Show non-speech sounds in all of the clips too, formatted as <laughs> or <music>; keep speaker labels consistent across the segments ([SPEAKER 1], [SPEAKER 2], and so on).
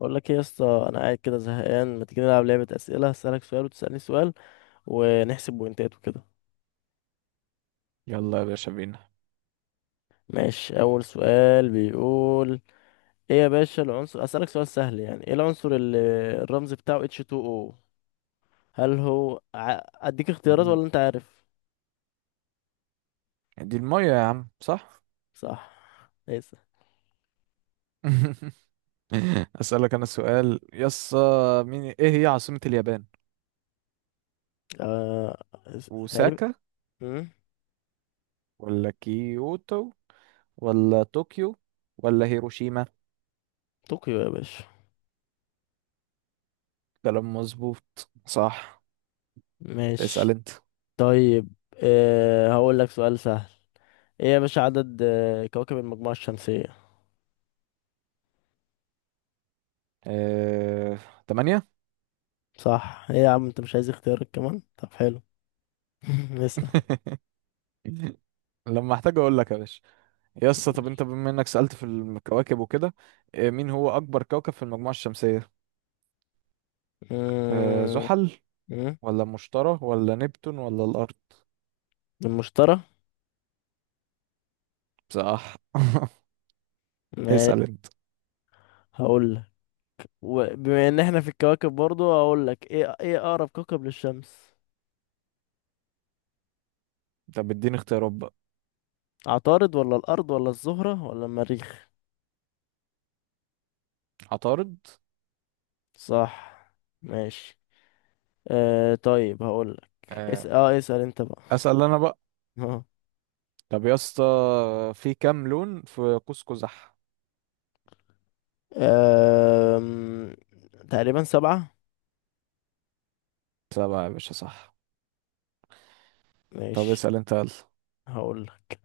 [SPEAKER 1] بقول لك ايه يا اسطى، انا قاعد كده زهقان، ما تيجي نلعب لعبه اسئله؟ هسألك سؤال وتسألني سؤال ونحسب بوينتات وكده.
[SPEAKER 2] يلا يا باشا بينا.
[SPEAKER 1] ماشي، اول سؤال بيقول: ايه يا باشا العنصر؟ اسألك سؤال سهل، يعني ايه العنصر اللي الرمز بتاعه H2O؟ هل هو اديك اختيارات
[SPEAKER 2] الم-
[SPEAKER 1] ولا انت عارف؟
[SPEAKER 2] دي المية يا عم، صح؟
[SPEAKER 1] صح. ليس.
[SPEAKER 2] <laughs> أسألك أنا سؤال يس مين إيه هي عاصمة اليابان؟
[SPEAKER 1] آه... تقريبا.
[SPEAKER 2] اوساكا
[SPEAKER 1] مم،
[SPEAKER 2] ولا كيوتو ولا طوكيو ولا هيروشيما؟
[SPEAKER 1] طوكيو يا باشا.
[SPEAKER 2] كلام مظبوط، صح. اسأل
[SPEAKER 1] ماشي.
[SPEAKER 2] أنت.
[SPEAKER 1] طيب، هقول لك سؤال سهل. ايه يا باشا عدد كواكب المجموعه الشمسيه؟
[SPEAKER 2] اه... 8.
[SPEAKER 1] صح. ايه يا عم، انت مش عايز اختيارك كمان؟ طب حلو. <laughs> نسأل.
[SPEAKER 2] <laughs> لما احتاج اقول لك يا باشا. طب انت بما انك سألت في الكواكب وكده، مين هو اكبر كوكب في المجموعة الشمسية؟
[SPEAKER 1] أمم،
[SPEAKER 2] زحل
[SPEAKER 1] أمم،
[SPEAKER 2] ولا مشتري ولا نبتون ولا الارض؟
[SPEAKER 1] المشتري.
[SPEAKER 2] صح. <laughs>
[SPEAKER 1] ما
[SPEAKER 2] اسأل انت.
[SPEAKER 1] هقول لك، وبما ان احنا في الكواكب برضو، هقول لك ايه ايه اقرب كوكب للشمس؟
[SPEAKER 2] طب اديني اختيارات بقى.
[SPEAKER 1] عطارد ولا الارض ولا الزهرة ولا المريخ؟
[SPEAKER 2] عطارد.
[SPEAKER 1] صح. ماشي. آه طيب هقول لك اس
[SPEAKER 2] آه،
[SPEAKER 1] اه اسأل انت بقى.
[SPEAKER 2] اسأل انا بقى.
[SPEAKER 1] اه.
[SPEAKER 2] طب يا اسطى، في كام لون في قوس قزح؟
[SPEAKER 1] آم، تقريبا سبعة.
[SPEAKER 2] 7 يا باشا، صح. طب
[SPEAKER 1] ماشي.
[SPEAKER 2] اسأل انت يلا.
[SPEAKER 1] هقول لك: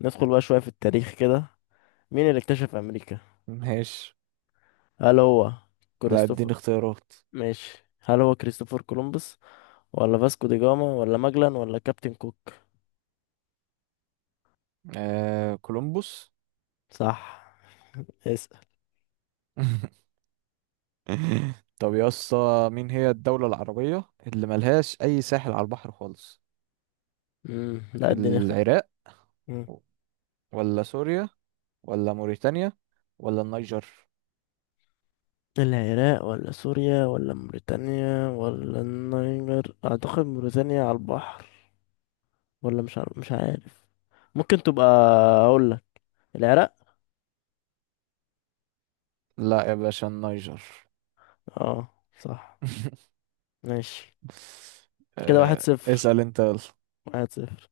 [SPEAKER 1] ندخل بقى شوية في التاريخ كده. مين اللي اكتشف امريكا؟
[SPEAKER 2] ماشي،
[SPEAKER 1] هل هو
[SPEAKER 2] لا
[SPEAKER 1] كريستوفر؟
[SPEAKER 2] اديني اختيارات.
[SPEAKER 1] ماشي، هل هو كريستوفر كولومبوس ولا فاسكو دي جاما ولا ماجلان ولا كابتن كوك؟
[SPEAKER 2] آه، كولومبوس.
[SPEAKER 1] صح. اسأل.
[SPEAKER 2] <laughs> طب يا اسطى، مين هي الدولة العربية اللي ملهاش أي ساحل على البحر خالص؟
[SPEAKER 1] مم. لا اديني
[SPEAKER 2] العراق
[SPEAKER 1] مم.
[SPEAKER 2] ولا سوريا ولا موريتانيا ولا النيجر؟
[SPEAKER 1] العراق ولا سوريا ولا موريتانيا ولا النيجر؟ اعتقد موريتانيا على البحر، ولا مش عارف، مش عارف. ممكن تبقى، اقول لك العراق.
[SPEAKER 2] لا يا باشا، النيجر.
[SPEAKER 1] اه، صح.
[SPEAKER 2] <laughs>
[SPEAKER 1] ماشي، كده واحد صفر،
[SPEAKER 2] اسأل انت يلا.
[SPEAKER 1] واحد صفر.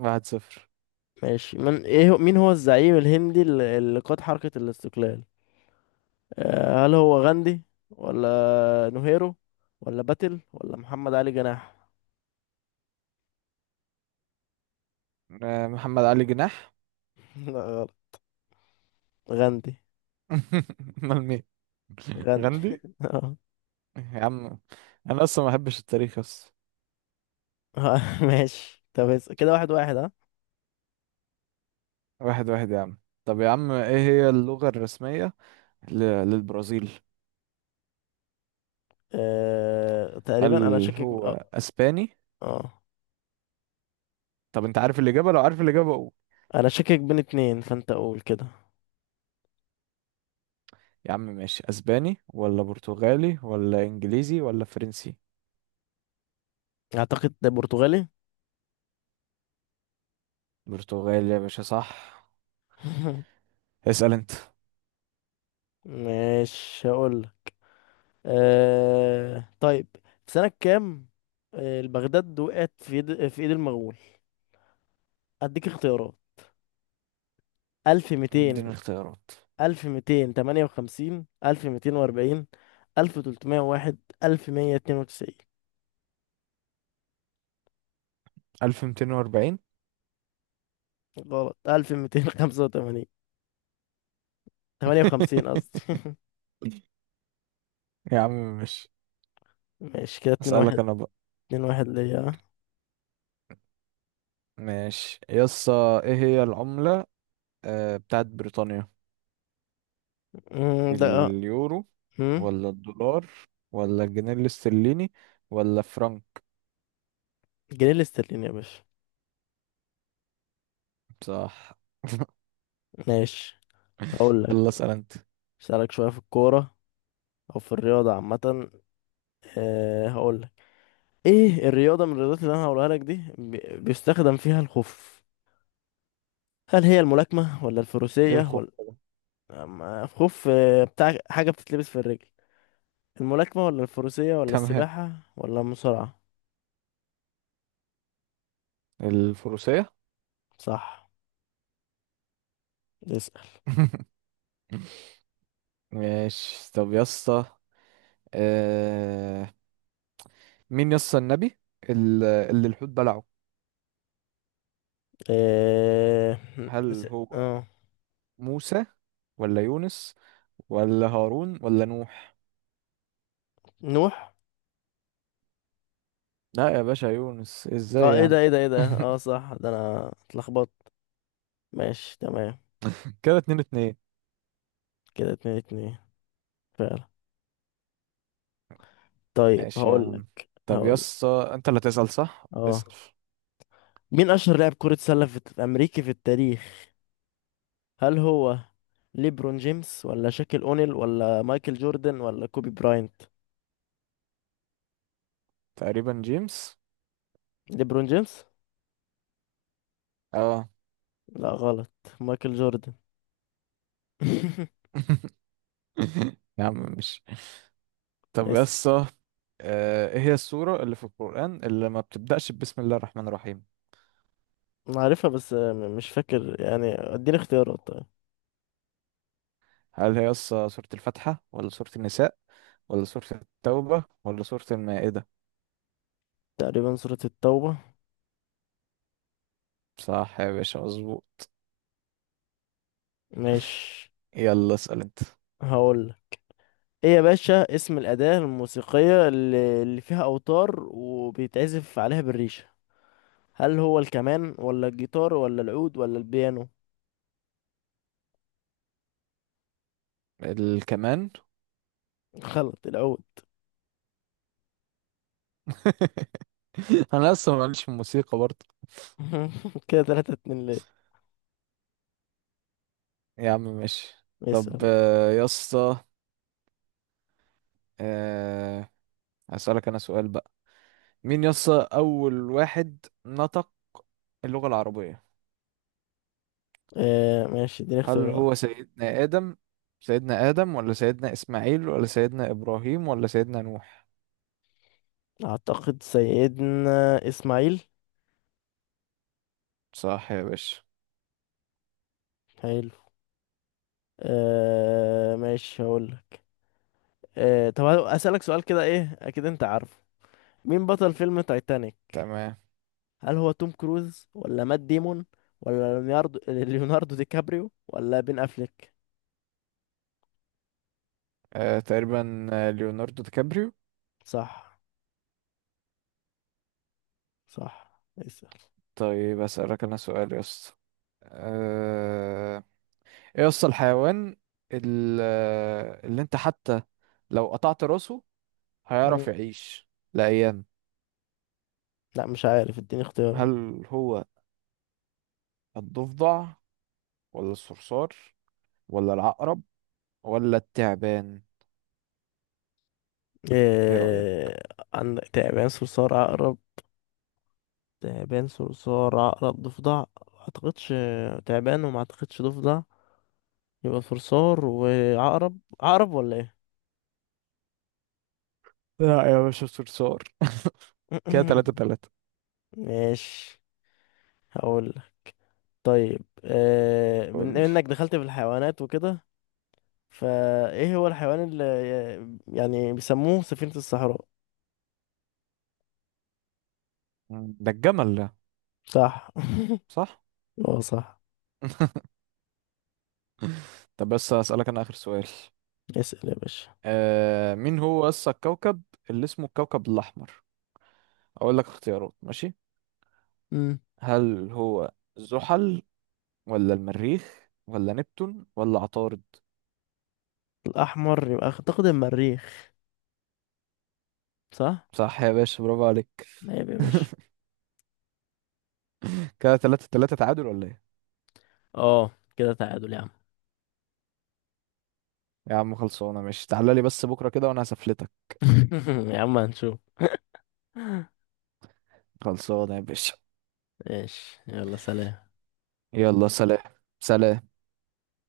[SPEAKER 2] 1-0.
[SPEAKER 1] ماشي. من مين هو الزعيم الهندي اللي قاد حركة الاستقلال؟ هل هو غاندي ولا نهيرو ولا باتل ولا محمد علي جناح؟
[SPEAKER 2] محمد علي جناح.
[SPEAKER 1] <laughs> لا غلط، غاندي.
[SPEAKER 2] <laughs> امال مين؟
[SPEAKER 1] غاندي.
[SPEAKER 2] غندي
[SPEAKER 1] <laughs> آه.
[SPEAKER 2] يا عم، انا اصلا ما بحبش التاريخ اصلا.
[SPEAKER 1] ماشي. طب كده واحد واحد، ها.
[SPEAKER 2] 1-1 يا عم. طب يا عم، ايه هي اللغة الرسمية ل- للبرازيل؟
[SPEAKER 1] أه تقريبا، انا
[SPEAKER 2] هل
[SPEAKER 1] شاكك
[SPEAKER 2] هو اسباني؟
[SPEAKER 1] آه.
[SPEAKER 2] طب انت عارف الاجابة؟ لو عارف الاجابة قول.
[SPEAKER 1] انا شاكك بين اتنين، فانت قول كده.
[SPEAKER 2] يا عم ماشي، اسباني ولا برتغالي ولا انجليزي ولا فرنسي؟
[SPEAKER 1] اعتقد ده برتغالي.
[SPEAKER 2] برتغالي يا باشا، صح.
[SPEAKER 1] <laughs>
[SPEAKER 2] اسأل انت.
[SPEAKER 1] ماشي هقول لك. أه طيب، في سنة كام البغداد وقعت في يد في ايد المغول؟ اديك اختيارات: 1200،
[SPEAKER 2] اديني اختيارات.
[SPEAKER 1] ألف ميتين تمانية وخمسين، ألف ميتين وأربعين، ألف تلتمية واحد، ألف مية اتنين وتسعين.
[SPEAKER 2] 1240.
[SPEAKER 1] غلط، ألف ميتين خمسة وتمانين. تمانية وخمسين قصدي.
[SPEAKER 2] <laughs>
[SPEAKER 1] <laughs>
[SPEAKER 2] يا عم مش.
[SPEAKER 1] ماشي، كده اتنين
[SPEAKER 2] اسالك
[SPEAKER 1] واحد،
[SPEAKER 2] انا بقى.
[SPEAKER 1] اتنين واحد ليا.
[SPEAKER 2] ماشي. ايه هي العملة بتاعت بريطانيا؟
[SPEAKER 1] ده أه.
[SPEAKER 2] اليورو
[SPEAKER 1] أمم،
[SPEAKER 2] ولا الدولار ولا الجنيه الاسترليني ولا فرنك؟
[SPEAKER 1] جنيه الاسترليني يا باشا.
[SPEAKER 2] صح. <laughs>
[SPEAKER 1] ماشي. هقول
[SPEAKER 2] يلا
[SPEAKER 1] لك:
[SPEAKER 2] اسال انت.
[SPEAKER 1] أسألك شوية في الكورة أو في الرياضة عامة. أه، هقول لك: إيه الرياضة من الرياضات اللي أنا هقولها لك دي بيستخدم فيها الخوف؟ هل هي الملاكمة ولا
[SPEAKER 2] ايه الخوف
[SPEAKER 1] الفروسية؟
[SPEAKER 2] ده؟
[SPEAKER 1] أما خوف، بتاع حاجة بتتلبس في الرجل. الملاكمة ولا الفروسية ولا
[SPEAKER 2] تمام.
[SPEAKER 1] السباحة ولا المصارعة؟
[SPEAKER 2] الفروسية.
[SPEAKER 1] صح. اسأل.
[SPEAKER 2] <laughs> ماشي، طب آه... مين النبي اللي الحوت بلعه؟
[SPEAKER 1] اه. اس-
[SPEAKER 2] هل هو
[SPEAKER 1] آه.
[SPEAKER 2] موسى ولا يونس ولا هارون ولا نوح؟
[SPEAKER 1] نوح.
[SPEAKER 2] لا يا باشا، يونس. ازاي
[SPEAKER 1] اه، ايه ده
[SPEAKER 2] يعني؟
[SPEAKER 1] ايه ده ايه ده، اه
[SPEAKER 2] <laughs>
[SPEAKER 1] صح، ده انا اتلخبطت. ماشي تمام،
[SPEAKER 2] كده 2-2.
[SPEAKER 1] كده اتنين اتنين، فعلا. طيب
[SPEAKER 2] ماشي يا عم.
[SPEAKER 1] هقولك
[SPEAKER 2] طب
[SPEAKER 1] هقول
[SPEAKER 2] انت اللي تسأل، صح،
[SPEAKER 1] اه:
[SPEAKER 2] اسأل.
[SPEAKER 1] مين اشهر لاعب كرة سلة في امريكي في التاريخ؟ هل هو ليبرون جيمس ولا شاكيل اونيل ولا مايكل جوردن ولا كوبي براينت؟
[SPEAKER 2] تقريبا جيمس.
[SPEAKER 1] ليبرون جيمس.
[SPEAKER 2] اه.
[SPEAKER 1] لا غلط، مايكل جوردن. <laughs>
[SPEAKER 2] <laughs> يا عم مش. طب
[SPEAKER 1] اسم.
[SPEAKER 2] ايه هي السورة اللي في القرآن اللي ما بتبدأش بسم الله الرحمن الرحيم؟
[SPEAKER 1] أنا عارفها بس مش فاكر، يعني اديني اختيارات طيب.
[SPEAKER 2] هل هي سورة الفاتحة ولا سورة النساء ولا سورة التوبة ولا سورة المائدة؟
[SPEAKER 1] تقريبا سورة التوبة.
[SPEAKER 2] صح يا باشا، مظبوط.
[SPEAKER 1] ماشي.
[SPEAKER 2] يلا اسأل انت.
[SPEAKER 1] هقول: ايه يا باشا اسم الأداة الموسيقية اللي فيها أوتار وبيتعزف عليها بالريشة؟ هل هو الكمان ولا الجيتار ولا العود ولا البيانو؟
[SPEAKER 2] الكمان.
[SPEAKER 1] غلط، العود.
[SPEAKER 2] <laughs> انا اصلا ماليش في الموسيقى برضه.
[SPEAKER 1] <laughs> كده تلاتة اتنين ليه.
[SPEAKER 2] يا عم ماشي. طب
[SPEAKER 1] اسأل.
[SPEAKER 2] يا اسطى، آه، هسألك انا سؤال بقى. مين يا اسطى اول واحد نطق اللغة العربية؟
[SPEAKER 1] آه ماشي، اديني
[SPEAKER 2] هل
[SPEAKER 1] اختيارات.
[SPEAKER 2] هو سيدنا آدم؟ سيدنا آدم ولا سيدنا إسماعيل ولا سيدنا إبراهيم ولا سيدنا نوح؟
[SPEAKER 1] أعتقد سيدنا إسماعيل.
[SPEAKER 2] صح يا باشا.
[SPEAKER 1] حلو. آه ماشي، هقول. آه طب أسألك سؤال كده، ايه، اكيد انت عارفه: مين بطل فيلم تايتانيك؟
[SPEAKER 2] تمام.
[SPEAKER 1] هل هو توم كروز ولا مات ديمون ولا ليوناردو دي كابريو ولا بين افليك؟
[SPEAKER 2] تقريبا ليوناردو دي كابريو.
[SPEAKER 1] صح. صح، اسأل.
[SPEAKER 2] طيب هسألك انا سؤال يا اسطى. آه، ايه يا اسطى الحيوان اللي انت حتى لو قطعت راسه هيعرف
[SPEAKER 1] مم.
[SPEAKER 2] يعيش لأيام؟
[SPEAKER 1] لا مش عارف، اديني اختيار.
[SPEAKER 2] هل هو الضفدع ولا الصرصار ولا العقرب ولا التعبان؟ ايه رأيك؟
[SPEAKER 1] آه. عندك تعبان صرصار عقرب، تعبان صرصار عقرب ضفدع. ما اعتقدش تعبان، وما اعتقدش ضفدع. يبقى صرصار وعقرب، عقرب ولا ايه؟
[SPEAKER 2] لا يا باشا، الصرصار. كده تلاتة
[SPEAKER 1] <clears throat> <laughs>
[SPEAKER 2] تلاتة
[SPEAKER 1] ماشي. هقول لك: طيب
[SPEAKER 2] قولي.
[SPEAKER 1] بما انك دخلت في الحيوانات وكده، فايه هو الحيوان اللي يعني بيسموه سفينة الصحراء؟
[SPEAKER 2] ده الجمل ده.
[SPEAKER 1] صح.
[SPEAKER 2] صح.
[SPEAKER 1] <laughs> اه صح.
[SPEAKER 2] <laughs> طب بس هسألك أنا آخر سؤال.
[SPEAKER 1] اسأل يا باشا.
[SPEAKER 2] مين هو أصل الكوكب اللي اسمه الكوكب الأحمر؟ أقول لك اختيارات؟ ماشي.
[SPEAKER 1] مم.
[SPEAKER 2] هل هو زحل ولا المريخ ولا نبتون ولا عطارد؟
[SPEAKER 1] الأحمر يبقى أعتقد المريخ. صح.
[SPEAKER 2] صح يا باشا، برافو عليك.
[SPEAKER 1] عيب يا باشا.
[SPEAKER 2] <laughs> كده 3-3، تعادل ولا ايه؟
[SPEAKER 1] اه، كده تعادل يا عم.
[SPEAKER 2] يا عم خلصانة. ماشي، تعالى لي بس بكرة كده وانا هسفلتك.
[SPEAKER 1] <laughs> يا عم هنشوف. <laughs>
[SPEAKER 2] خلصانة يا باشا.
[SPEAKER 1] ماشي، يلا سلام.
[SPEAKER 2] يلا، سلام. سلام.